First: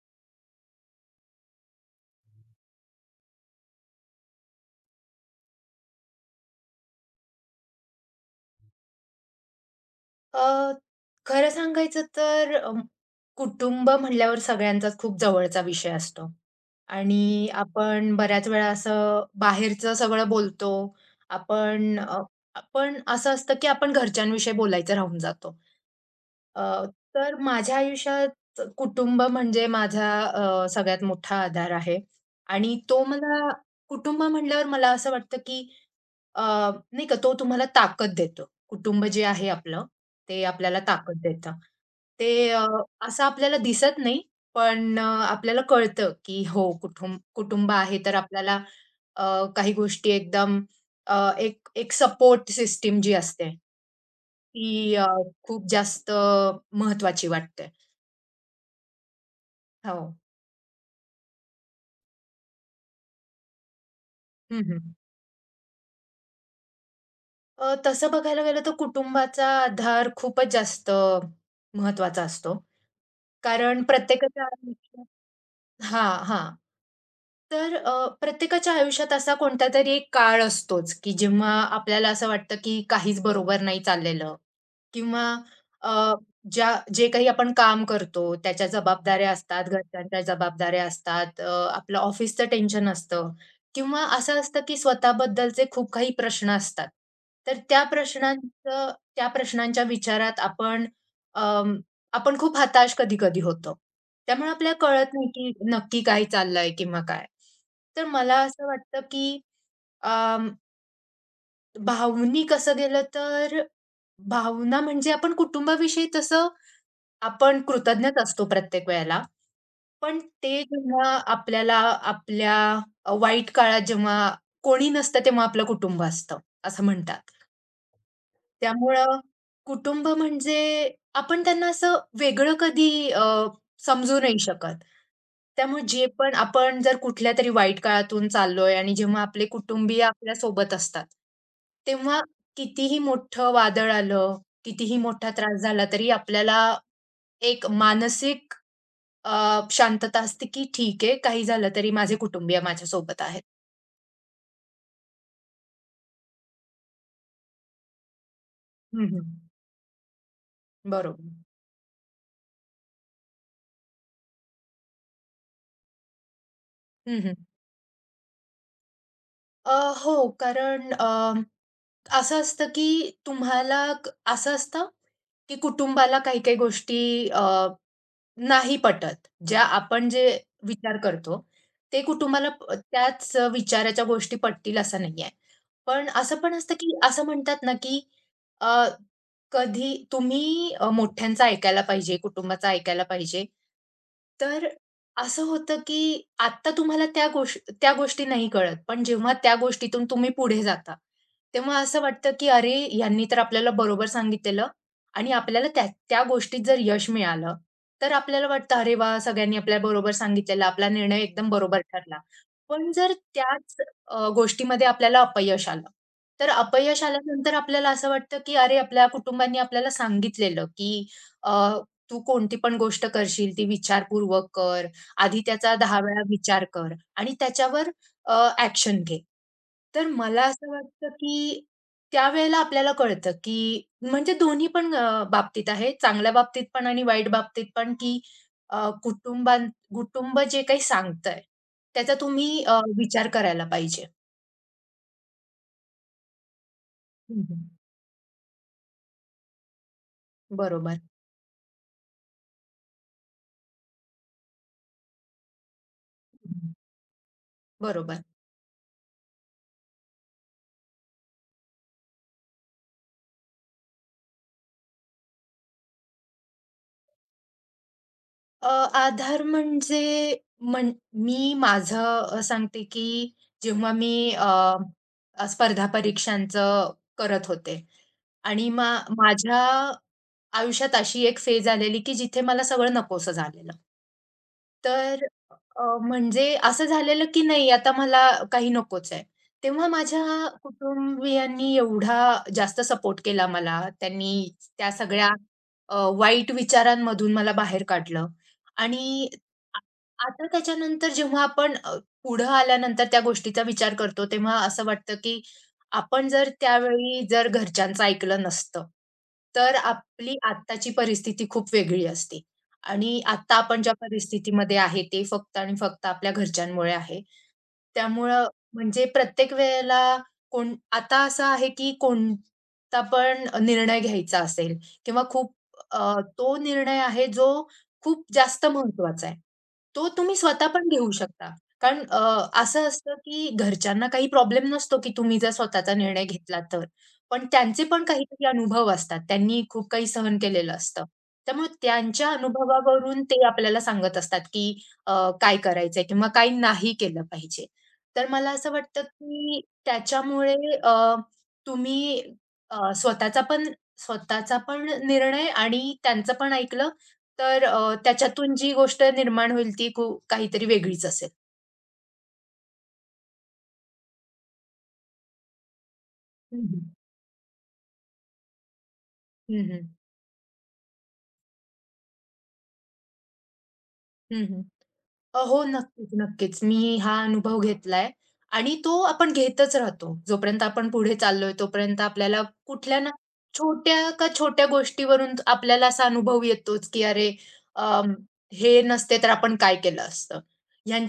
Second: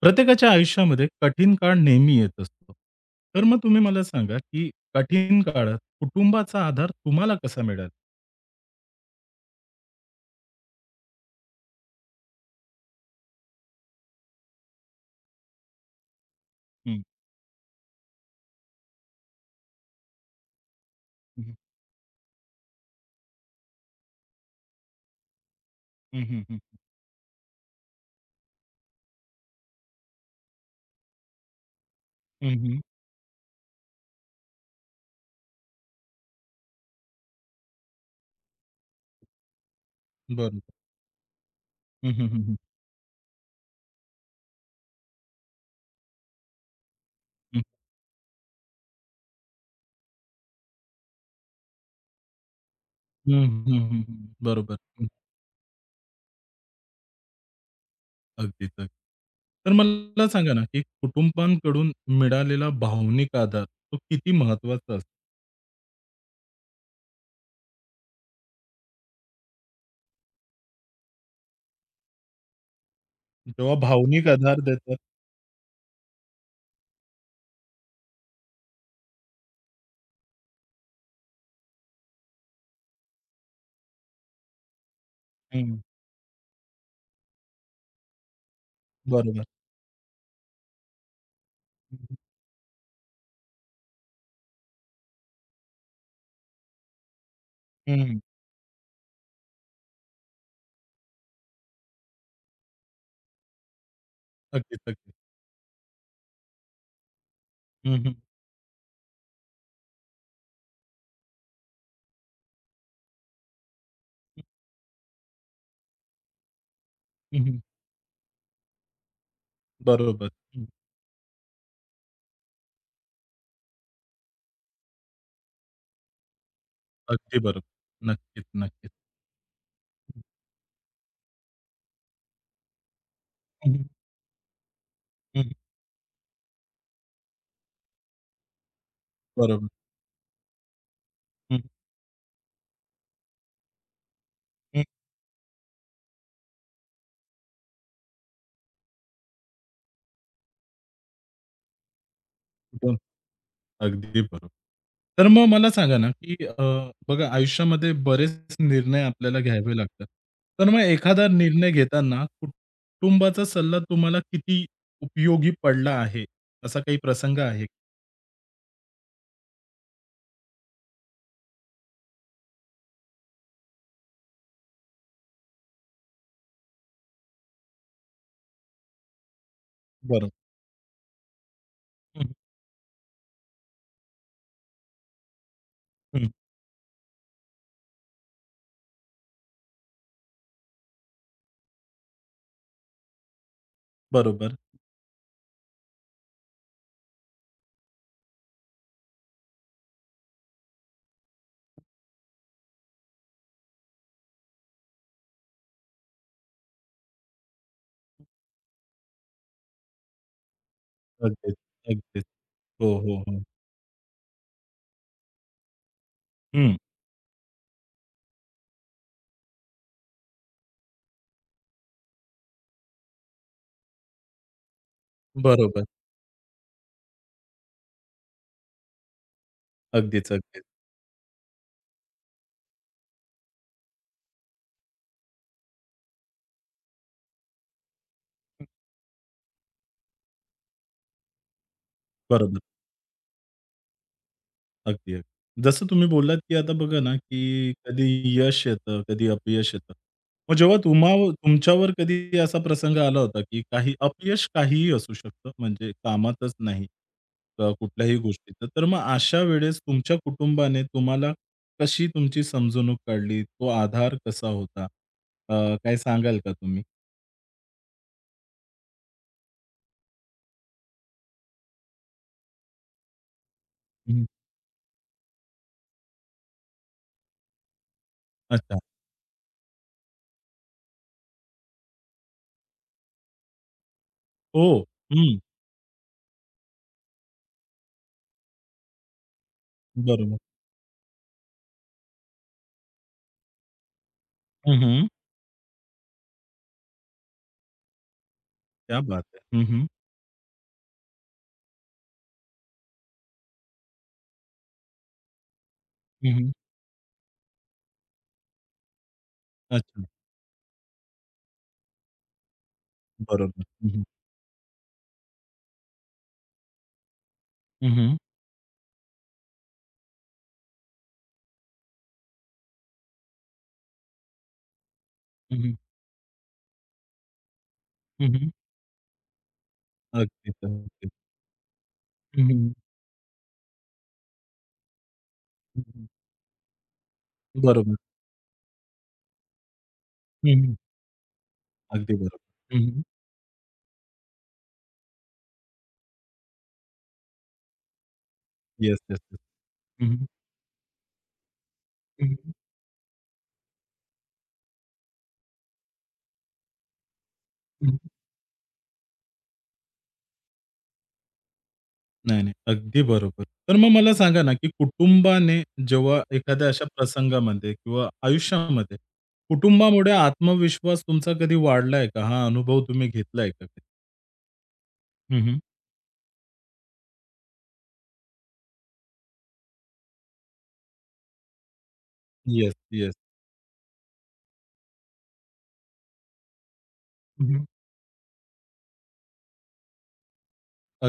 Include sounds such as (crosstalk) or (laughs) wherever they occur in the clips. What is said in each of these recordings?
प्रत्येकाच्या आयुष्यामध्ये कठीण काळ नेहमी येत असतो. तर मग तुम्ही मला सांगा, की कठीण काळात कुटुंबाचा आधार तुम्हाला कसा मिळाला? अ, खरं सांगायचं तर कुटुंब म्हटल्यावर सगळ्यांचाच खूप जवळचा विषय असतो हं, आणि आपण बऱ्याच वेळा असं बाहेरचं सगळं बोलतो. हं, आपण अ, आपण असं असतं की आपण घरच्यांविषयी बोलायचं राहून जातो. हं, हं, हं, अ, तर माझ्या आयुष्यात कुटुंब म्हणजे माझा सगळ्यात मोठा आधार आहे हं, हं. आणि तो मला कुटुंब म्हणल्यावर मला असं वाटतं की अ, नाही का तो तुम्हाला ताकद देतो. कुटुंब जे आहे आपलं, ते बरोबर. आपल्याला ताकद देतं. हं, हं, हं, ते हं, असं आपल्याला दिसत नाही, पण आपल्याला कळतं, की हो कुठुंब हं. कुटुंब आहे तर आपल्याला काही गोष्टी एकदम एक एक सपोर्ट सिस्टम जी हं, असते, हं, हं, हं. ती बरोबर. हं. खूप जास्त महत्त्वाची वाटते. अगदीच, अगदी. तर हो. मला सांगा ना, की कुटुंबांकडून मिळालेला भावनिक आधार तो किती हं, हं. महत्वाचा असतो? तसं बघायला गेलं तर कुटुंबाचा आधार खूपच जास्त महत्त्वाचा असतो. जेव्हा कारण भावनिक प्रत्येकाच्या. आधार देतात हां, हां. तर प्रत्येकाच्या आयुष्यात असा कोणतातरी एक काळ असतोच, की जेव्हा आपल्याला असं वाटतं, की काहीच बरोबर नाही चाललेलं किंवा हं, अ, जे काही आपण काम करतो, त्याच्या जबाबदाऱ्या बरोबर. असतात, घरच्यांच्या जबाबदाऱ्या असतात, आपलं ऑफिसचं टेन्शन असतं किंवा असं असतं, की स्वतःबद्दलचे खूप काही प्रश्न असतात. तर हं, हं. त्या प्रश्नांच्या विचारात आपण आपण खूप हताश कधी-कधी होतो. त्यामुळे आपल्याला अगदीच, अगदी. कळत नाही, की नक्की काय चाललंय किंवा काय. हं, तर हं. मला असं वाटतं, की अं, भावनिक असं गेलं तर भावना म्हणजे आपण कुटुंबाविषयी तसं हं, हं. आपण कृतज्ञच असतो प्रत्येक वेळेला. पण बरोबर. ते जेव्हा आपल्याला आपल्या वाईट काळात जेव्हा कोणी नसतं, तेव्हा आपलं कुटुंब असतं, असं म्हणतात. अगदी बरोबर. नक्कीच, नक्कीच. त्यामुळं कुटुंब म्हणजे आपण त्यांना असं वेगळं कधी हं, हं. समजू नाही शकत. त्यामुळे जे पण आपण जर कुठल्या तरी वाईट काळातून चाललोय आणि जेव्हा आपले बरोबर. कुटुंबीय आपल्या सोबत असतात, हं, तेव्हा कितीही मोठं वादळ आलं, हं. कितीही मोठा त्रास झाला तरी आपल्याला एक मानसिक शांतता असते, की ठीक आहे काही झालं तरी माझे कुटुंबीय एकदम माझ्यासोबत आहेत. अगदी बरोबर. तर मग मला सांगा ना, की बघा आयुष्यामध्ये बरेच निर्णय हं, हं. आपल्याला घ्यावे लागतात. तर मग एखादा बरोबर. निर्णय घेताना कुटुंबाचा सल्ला तुम्हाला किती उपयोगी पडला आहे, असा काही हं, हं. प्रसंग आहे? अ, हो कारण असं असतं, की तुम्हाला असं असतं, की कुटुंबाला काही-काही गोष्टी नाही पटत. आपण जे बरोबर. विचार करतो, ते हं, कुटुंबाला त्याच विचाराच्या गोष्टी पटतील असं नाहीये. पण हं. असं पण असतं, की असं म्हणतात ना, की अ, कधी तुम्ही मोठ्यांचं ऐकायला पाहिजे, कुटुंबाचं ऐकायला पाहिजे. बरोबर. तर असं होतं, की आत्ता तुम्हाला त्या गोष्टी नाही कळत. पण जेव्हा त्या गोष्टीतून तुम्ही पुढे जाता, तेव्हा असं वाटतं, की अरे, ह्यांनी तर आपल्याला बरोबर सांगितलेलं आणि आपल्याला त्या त्या गोष्टीत जर यश मिळालं, तर आपल्याला वाटतं, "अरे वाह! सगळ्यांनी आपल्याबरोबर सांगितलेलं, आपला निर्णय एकदम अगदीच, बरोबर ठरला." अगदीच. पण हो, जर हो, हो. त्याच गोष्टीमध्ये आपल्याला अपयश आलं, तर हं. अपयश आल्यानंतर आपल्याला असं वाटतं, की अरे आपल्या कुटुंबांनी आपल्याला सांगितलेलं, की अ, "तू कोणती पण गोष्ट करशील ती विचारपूर्वक कर. आधी त्याचा बरोबर. 10 वेळा विचार कर आणि त्याच्यावर अ, घे." तर अगदीच, मला अगदीच. असं वाटतं, की त्यावेळेला आपल्याला कळतं, की म्हणजे दोन्ही पण बाबतीत आहे. चांगल्या बाबतीत पण आणि वाईट बाबतीत पण, की अ, कुटुंबां कुटुंब जे काही सांगतंय, त्याचा बरोबर. तुम्ही विचार करायला पाहिजे. अगदी, अगदी. जसं तुम्ही बोललात, की आता बघा ना, हं, की कधी यश येतं, कधी अपयश येतं. मग जेव्हा बरोबर, तुमच्यावर कधी असा प्रसंग आला होता, की काही अपयश काहीही असू शकतं, म्हणजे कामातच हं. नाही, कुठल्याही बरोबर. गोष्टीचं. तर मग अशा वेळेस तुमच्या कुटुंबाने तुम्हाला कशी तुमची समजवणूक काढली? तो आधार कसा होता? अ, काय सांगाल का तुम्ही? अ, आधार म्हणजे मी माझं सांगते, की जेव्हा मी हं. अ, अ, स्पर्धा परीक्षांचं करत होते आणि अच्छा. माझ्या आयुष्यात अशी एक फेज आलेली, की जिथे मला सगळं नकोसं झालेलं. हो. तर हं. म्हणजे असं झालेलं की नाही आता मला काही नकोच आहे. तेव्हा बरोबर. माझ्या कुटुंबियांनी एवढा जास्त सपोर्ट केला मला. त्यांनी त्या हं, सगळ्या वाईट विचारांमधून मला बाहेर काढलं क्या बात आणि है! हं, आ हं. आता त्याच्यानंतर जेव्हा आपण पुढं आल्यानंतर त्या गोष्टीचा विचार करतो, तेव्हा असं वाटतं की आपण जर त्यावेळी जर घरच्यांचं ऐकलं नसतं, तर अच्छा. आपली आत्ताची परिस्थिती खूप वेगळी असती. आणि आता बरोबर. आपण हं, ज्या हं. परिस्थितीमध्ये आहे ते फक्त आणि फक्त आपल्या घरच्यांमुळे आहे. त्यामुळं म्हणजे प्रत्येक वेळेला कोण आता असं आहे की कोणता पण निर्णय घ्यायचा असेल किंवा खूप हं, हं. तो निर्णय आहे जो खूप हं, हं. जास्त महत्त्वाचा आहे. तो तुम्ही अगदीच, स्वतः पण घेऊ अगदीच. शकता. कारण हं, हं. असं असतं की घरच्यांना काही प्रॉब्लेम नसतो की तुम्ही जर हं, स्वतःचा हं. निर्णय घेतला तर. पण त्यांचे बरोबर. पण काहीतरी अनुभव असतात. त्यांनी खूप काही सहन हं, केलेलं हं. असतं. त्यामुळे अगदी त्यांच्या बरोबर. हं, हं. अनुभवावरून ते आपल्याला सांगत असतात, की अ, काय करायचंय किंवा काय नाही केलं पाहिजे. तर मला असं येस, वाटतं, येस, येस. की हं, हं. त्याच्यामुळे अ, तुम्ही हं, हं. अ, स्वतःचा पण स्वतःचा पण निर्णय आणि त्यांचं पण ऐकलं, तर हं, हं. त्याच्यातून जी गोष्ट निर्माण होईल ती काहीतरी वेगळीच असेल. नाही, नाही. अगदी बरोबर. तर मग मला सांगा ना, की कुटुंबाने जेव्हा हं, एखाद्या हं. अशा प्रसंगामध्ये किंवा आयुष्यामध्ये हं, हं. कुटुंबामुळे आत्मविश्वास तुमचा कधी वाढलाय का? हा अनुभव तुम्ही घेतलाय का कधी? हं, हं, हं. हो, नक्कीच, नक्कीच. मी हा अनुभव घेतलाय आणि तो आपण घेतच राहतो. जोपर्यंत आपण पुढे चाललोय, तोपर्यंत आपल्याला येस, कुठल्या ना येस. छोट्या का छोट्या गोष्टीवरून आपल्याला असा अनुभव येतोच, की अरे, हं, हं. अं, हे नसते तर आपण काय केलं असतं.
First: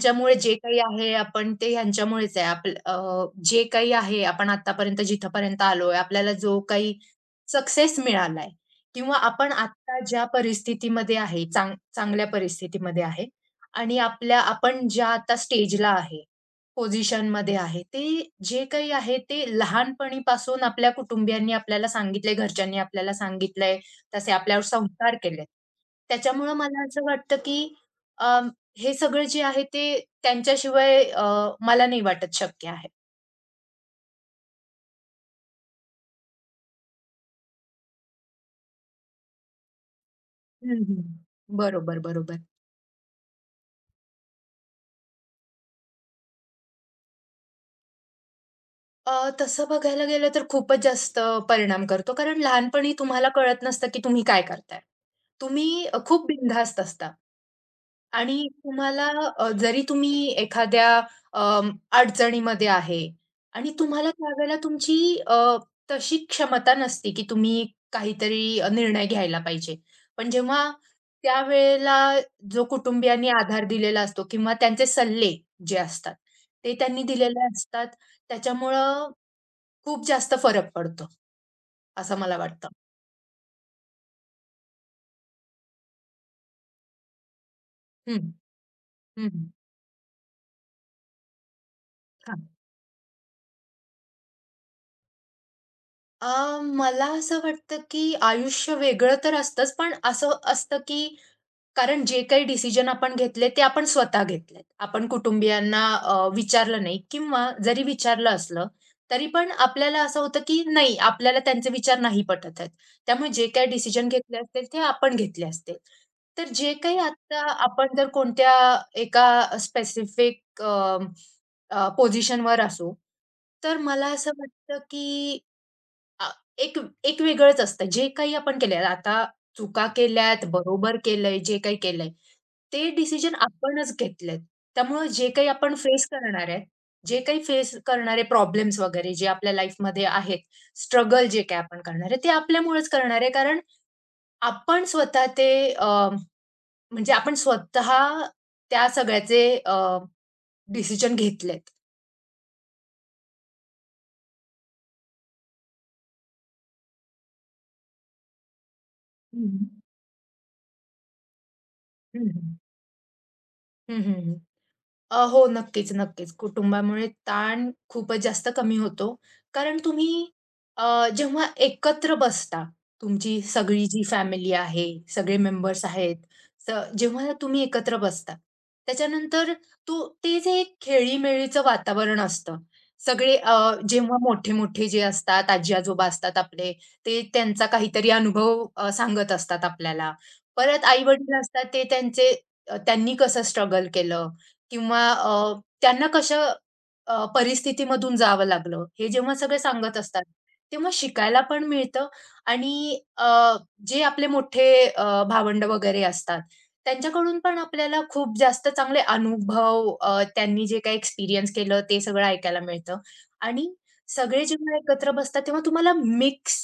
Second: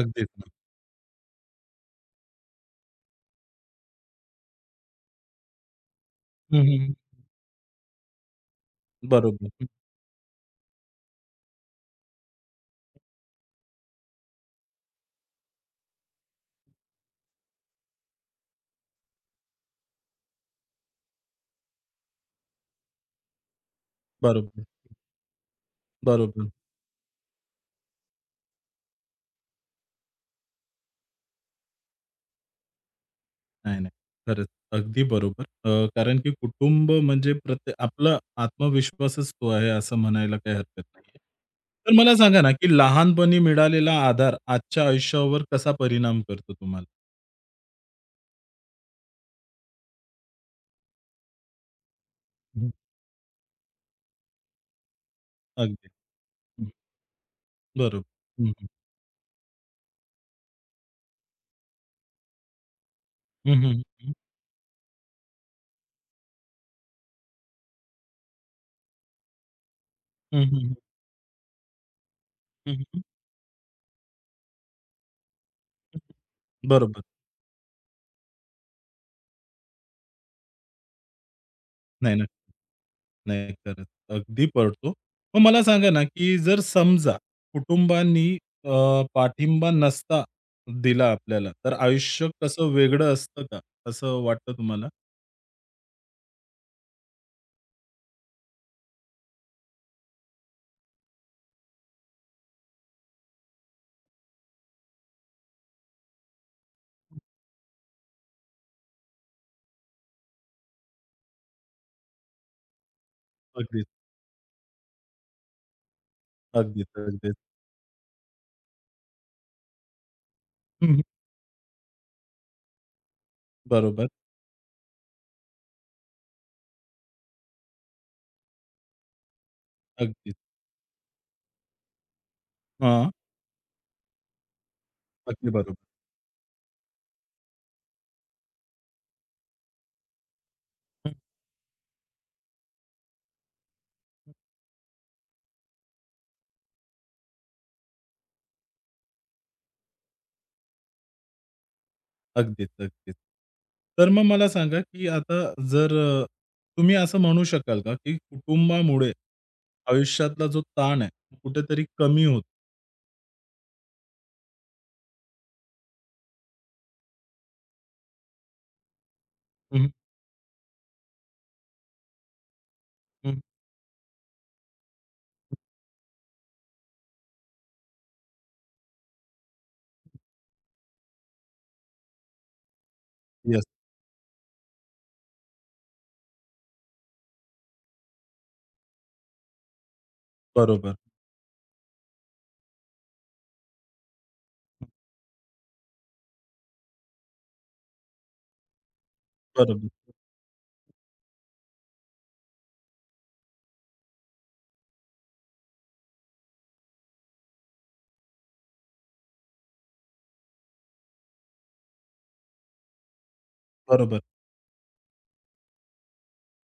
अगदीच ना. जे काही आहे, आपण ते ह्यांच्यामुळेच आहे. आपलं जे काही आहे, आपण आत्तापर्यंत जिथपर्यंत आलोय, आपल्याला जो हं, काही हं. सक्सेस मिळालाय किंवा आपण बरोबर, आत्ता ज्या परिस्थितीमध्ये आहे, चांगल्या परिस्थितीमध्ये आहे, आणि आपण ज्या आता स्टेजला आहे, पोझिशनमध्ये आहे, ते जे काही आहे ते लहानपणीपासून आपल्या कुटुंबियांनी आपल्याला सांगितलंय, घरच्यांनी आपल्याला सांगितलंय, तसे आपल्यावर बरोबर, संस्कार केलेत. बरोबर. त्याच्यामुळं मला असं वाटतं की अ, हे सगळं जे आहे ते त्यांच्याशिवाय मला नाही वाटत शक्य आहे. नाही, नाही. खरंच. अगदी बरोबर. कारण की कुटुंब म्हणजे आपला आत्मविश्वासच तो आहे असं म्हणायला काही हरकत हं, हं. नाहीये. तर बरोबर, मला बरोबर. सांगा ना, की लहानपणी मिळालेला आधार आजच्या आयुष्यावर कसा परिणाम करतो तुम्हाला? तसं बघायला गेलं तर खूपच जास्त परिणाम करतो. कारण हं. लहानपणी तुम्हाला कळत नसतं की तुम्ही काय करताय. तुम्ही अगदी. खूप हं. बिनधास्त असता. बरोबर. आणि हं, हं. तुम्हाला जरी तुम्ही एखाद्या अम, अडचणीमध्ये आहे हं, आणि हं. तुम्हाला त्यावेळेला तुमची अ, तशी क्षमता नसते, की तुम्ही काहीतरी निर्णय घ्यायला पाहिजे. पण हं, जेव्हा हं. त्यावेळेला जो हं, हं. कुटुंबियांनी आधार दिलेला असतो किंवा त्यांचे सल्ले जे हं, असतात, हं. ते बरोबर. त्यांनी दिलेले असतात. त्याच्यामुळं खूप जास्त फरक पडतो, नाही असं ना. मला वाटतं. नाही करत. अगदी पडतो. मग मला सांगा ना, की जर समजा हं, कुटुंबांनी अ, हं, पाठिंबा नसता दिला आपल्याला, तर आयुष्य कसं वेगळं असतं का? असं वाटतं तुम्हाला? मला असं वाटतं, की आयुष्य वेगळं तर असतंच, पण असं असतं, की कारण जे काही डिसिजन आपण घेतले ते आपण स्वतः घेतलेत. आपण कुटुंबियांना विचारलं नाही किंवा जरी विचारलं असलं, तरी पण आपल्याला असं होतं, की नाही आपल्याला त्यांचे विचार नाही पटत आहेत. त्यामुळे जे काही अगदीच, डिसिजन घेतले असतील ते आपण घेतले असतील. तर जे अगदीच, काही अगदीच. आता आपण जर कोणत्या एका स्पेसिफिक हं, पोझिशनवर असू, तर बरोबर. मला असं वाटतं, की अ, एक एक वेगळंच असतं. जे काही आपण केलंय आता चुका अगदीच. केल्यात, बरोबर केलंय, जे काही केलंय, ते हां. डिसिजन आपणच घेतलेत. त्यामुळं जे काही अगदी आपण बरोबर. फेस करणार आहे, जे काही फेस करणारे प्रॉब्लेम्स वगैरे जे आपल्या लाईफमध्ये आहेत, हं. स्ट्रगल जे काही आपण करणार आहे, ते आपल्यामुळेच करणार आहे. कारण आपण स्वतः ते म्हणजे आपण स्वतः त्या सगळ्याचे डिसिजन घेतलेत. अगदीच, अगदीच. तर मग मला सांगा, की आता जर अ, तुम्ही असं म्हणू शकाल का, की कुटुंबामुळे हं. आयुष्यातला जो ताण आहे, कुठेतरी कमी हं, होतो? हं. हं, हं, हो, नक्कीच, नक्कीच. कुटुंबामुळे ताण खूपच जास्त कमी होतो. कारण तुम्ही जेव्हा एकत्र बसता, तुमची सगळी जी फॅमिली आहे, सगळे मेंबर्स आहेत, स जेव्हा तुम्ही एकत्र बसता, त्याच्यानंतर तो ते जे एक खेळीमेळीचं वातावरण असतं. सगळे जेव्हा मोठे-मोठे जे असतात, आजी-आजोबा असतात आपले, ते त्यांचा काहीतरी अनुभव सांगत असतात आपल्याला. परत बरोबर, आई-वडील असतात, ते त्यांचे त्यांनी कसं स्ट्रगल केलं किंवा त्यांना कशा परिस्थितीमधून जावं लागलं, हे जेव्हा सगळे बरोबर, सांगत असतात, तेव्हा शिकायला पण मिळतं आणि जे आपले मोठे भावंड वगैरे असतात, त्यांच्याकडून पण आपल्याला खूप जास्त चांगले अनुभव त्यांनी जे काही एक्सपिरियन्स केलं, ते सगळं ऐकायला मिळतं आणि बरोबर. सगळे जेव्हा एकत्र बसतात, तेव्हा तुम्हाला मिक्स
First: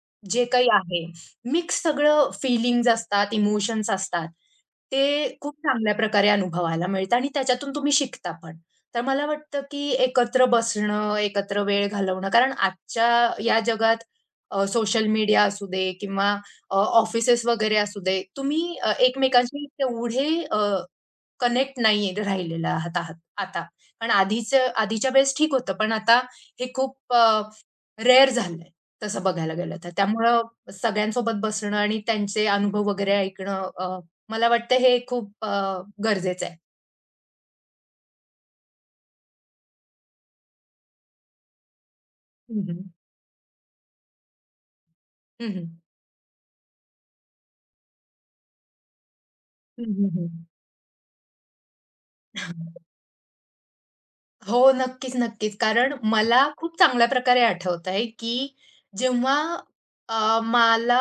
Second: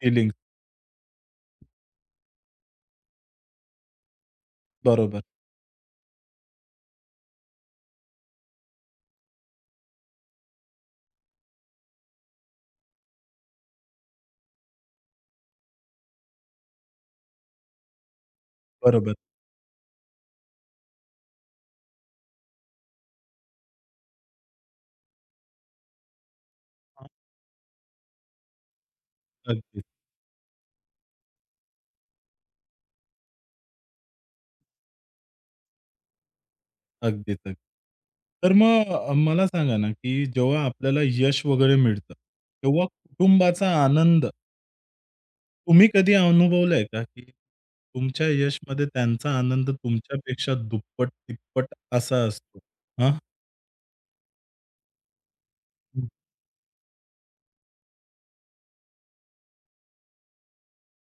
फीलिंग्स. जे काही आहे मिक्स सगळं फीलिंग्ज असतात, इमोशन्स असतात. बरोबर, ते खूप चांगल्या प्रकारे अनुभवायला मिळतं आणि त्याच्यातून तुम्ही शिकता पण. तर मला वाटतं, की एकत्र बसणं, एकत्र वेळ घालवणं कारण आजच्या या जगात सोशल मीडिया असू दे किंवा ऑफिसेस वगैरे असू दे, तुम्ही बरोबर. एकमेकांशी तेवढे कनेक्ट नाही राहिलेला आहात आहात आता. पण आधीच्या वेळेस ठीक होतं. पण आता हे हां, खूप रेअर झालंय तसं बघायला गेलं अगदीच, तर. त्यामुळं सगळ्यांसोबत बसणं आणि त्यांचे अनुभव वगैरे ऐकणं मला वाटतं हे खूप गरजेचं आहे. अगदीच, अगदीच. तर मग मला सांगा ना, की जेव्हा आपल्याला यश वगैरे मिळतं, हं, हं. तेव्हा कुटुंबाचा आनंद हं, हं. तुम्ही कधी अनुभवलाय का, की तुमच्या यशमध्ये त्यांचा आनंद हं, हं, हं. तुमच्यापेक्षा दुप्पट, तिप्पट असा असतो? हां. हो, नक्कीच, नक्कीच. कारण हं, मला खूप चांगल्या प्रकारे आठवतंय, की जेव्हा मला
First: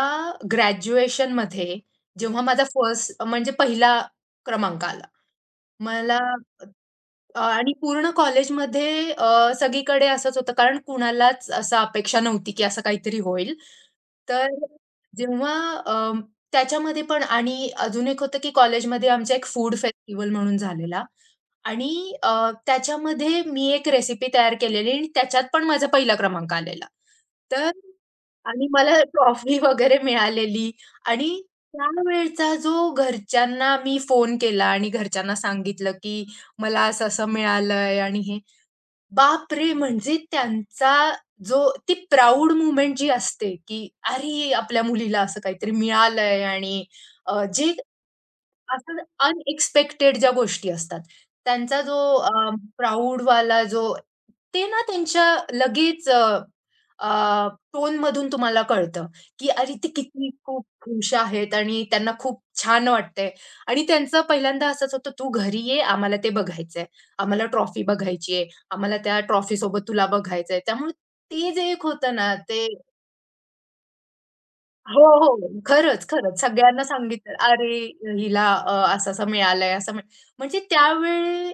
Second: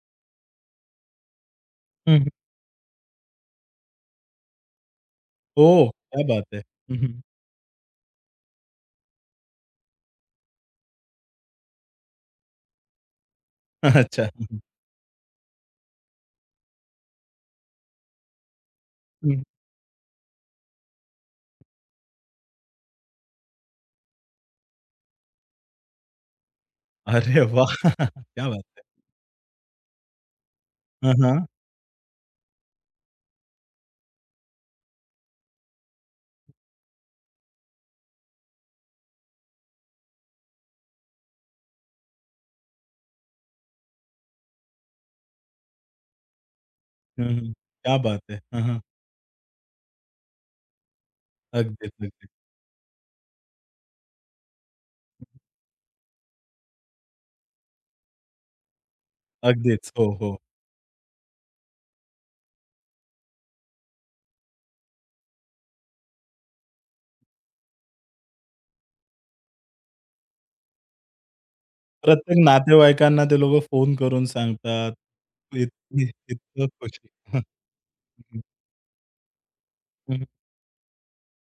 ग्रॅज्युएशनमध्ये हं, हं. जेव्हा माझा फर्स्ट म्हणजे पहिला क्रमांक आला. हो, मला क्या बात है! हं, हं. आणि पूर्ण कॉलेजमध्ये सगळीकडे असंच होतं कारण कुणालाच असं अपेक्षा नव्हती, की असं काहीतरी होईल. (laughs) अच्छा. हं, तर हं. जेव्हा अ, त्याच्यामध्ये पण आणि अजून एक होतं, की कॉलेजमध्ये आमचा हं. एक फूड फेस्टिव्हल म्हणून झालेला. आणि त्याच्यामध्ये मी एक रेसिपी तयार केलेली आणि त्याच्यात पण माझा पहिला क्रमांक आलेला. अरे तर वाह! (laughs) क्या बात आणि है! मला ट्रॉफी वगैरे मिळालेली हां, हां. आणि त्यावेळचा जो घरच्यांना मी फोन केला आणि घरच्यांना सांगितलं, की मला असं-असं मिळालंय आणि हे. बापरे! म्हणजे त्यांचा जो ती प्राउड मोमेंट जी असते, की अरे! आपल्या मुलीला असं काहीतरी मिळालंय आणि हं, हं. जे क्या बात है! हां, हां. असं अनएक्सपेक्टेड ज्या गोष्टी असतात, त्यांचा अगदीच, जो अगदीच. वाला जो ते ना त्यांच्या लगेच टोनमधून तुम्हाला कळतं, की अरे ते अगदीच. हो, किती हो. खूप खुश आहेत आणि त्यांना खूप छान वाटतंय आणि त्यांचं पहिल्यांदा असंच होतं, "तू घरी ये, आम्हाला ते बघायचंय. आम्हाला ट्रॉफी बघायची आहे. आम्हाला त्या ट्रॉफीसोबत तुला बघायचंय." त्यामुळे ते जे एक होतं ना प्रत्येक ते नातेवाईकांना ते लोकं फोन करून सांगतात. हो, हो. खरंच, इतकी खरंच. इतकं सगळ्यांना खुशी. सांगितलं, (laughs) "अरे, हं, हिला असं-असं मिळालंय." असं मिळ हं. म्हणजे त्यावेळी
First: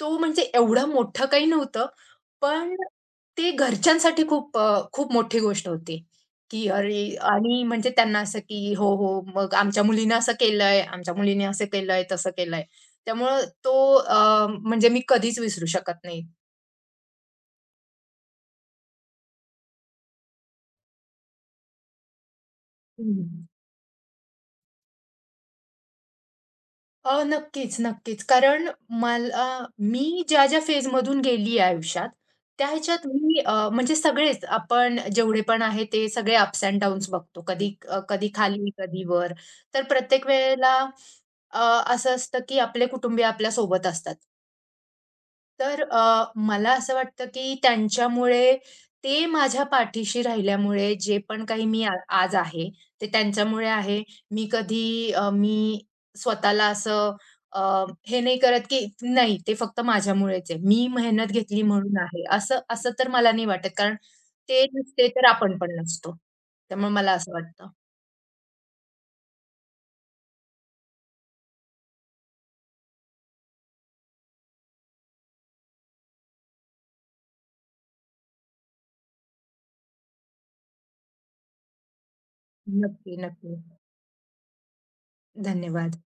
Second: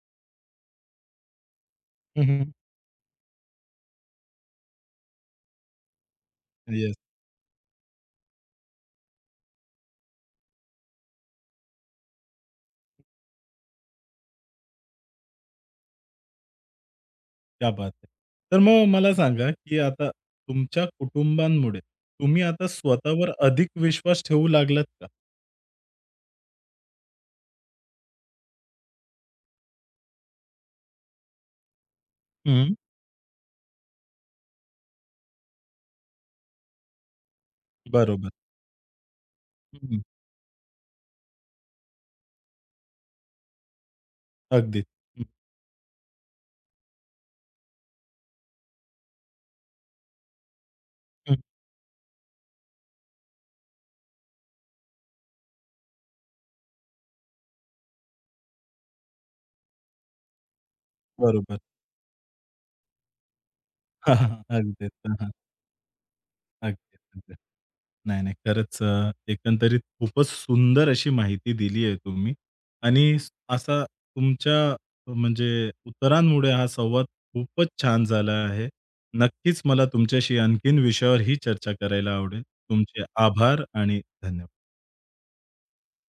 तो म्हणजे एवढं मोठं काही नव्हतं, हं, हं. पण ते घरच्यांसाठी खूप खूप मोठी गोष्ट होती, की येस. अरे आणि म्हणजे त्यांना असं की "हो, हो, मग आमच्या मुलीनं असं केलंय, आमच्या मुलीने असं केलंय, तसं केलंय." त्यामुळं तो म्हणजे मी कधीच विसरू शकत नाही. क्या बात है! तर मग मला सांगा, की आता तुमच्या कुटुंबांमुळे तुम्ही आता स्वतःवर हं. अधिक विश्वास ठेवू लागलात का? नक्कीच, नक्कीच. कारण मला मी ज्या फेजमधून गेली आहे आयुष्यात, त्या हं. ह्याच्यात मी म्हणजे सगळेच आपण जेवढे पण आहे ते सगळे अप्स एंड डाउन्स बघतो. कधी बरोबर. कधी खाली, कधी वर. हं, तर हं. प्रत्येक वेळेला अ, असं असतं की आपले कुटुंबीय आपल्यासोबत असतात. अगदी. हं, तर मला असं वाटतं की त्यांच्यामुळे ते माझ्या पाठीशी राहिल्यामुळे जे हं. पण काही मी आज आहे ते त्यांच्यामुळे आहे. मी स्वतःला असं अ, हे नाही करत की नाही ते फक्त माझ्यामुळेच आहे. मी मेहनत बरोबर. घेतली म्हणून आहे. असं असं तर मला नाही वाटत कारण (laughs) हां, हां. ते अगदीच. नसते हां, तर हां. आपण पण नसतो. त्यामुळे मला असं अगदी. वाटतं. नाही, नाही. खरंच एकंदरीत खूपच सुंदर अशी माहिती दिली आहे तुम्ही आणि असा तुमच्या म्हणजे उत्तरांमुळे हा संवाद खूपच छान झाला आहे. नक्कीच मला तुमच्याशी आणखीन विषयावर ही चर्चा करायला आवडेल. तुमचे नक्की, नक्की. आभार आणि धन्यवाद. धन्यवाद.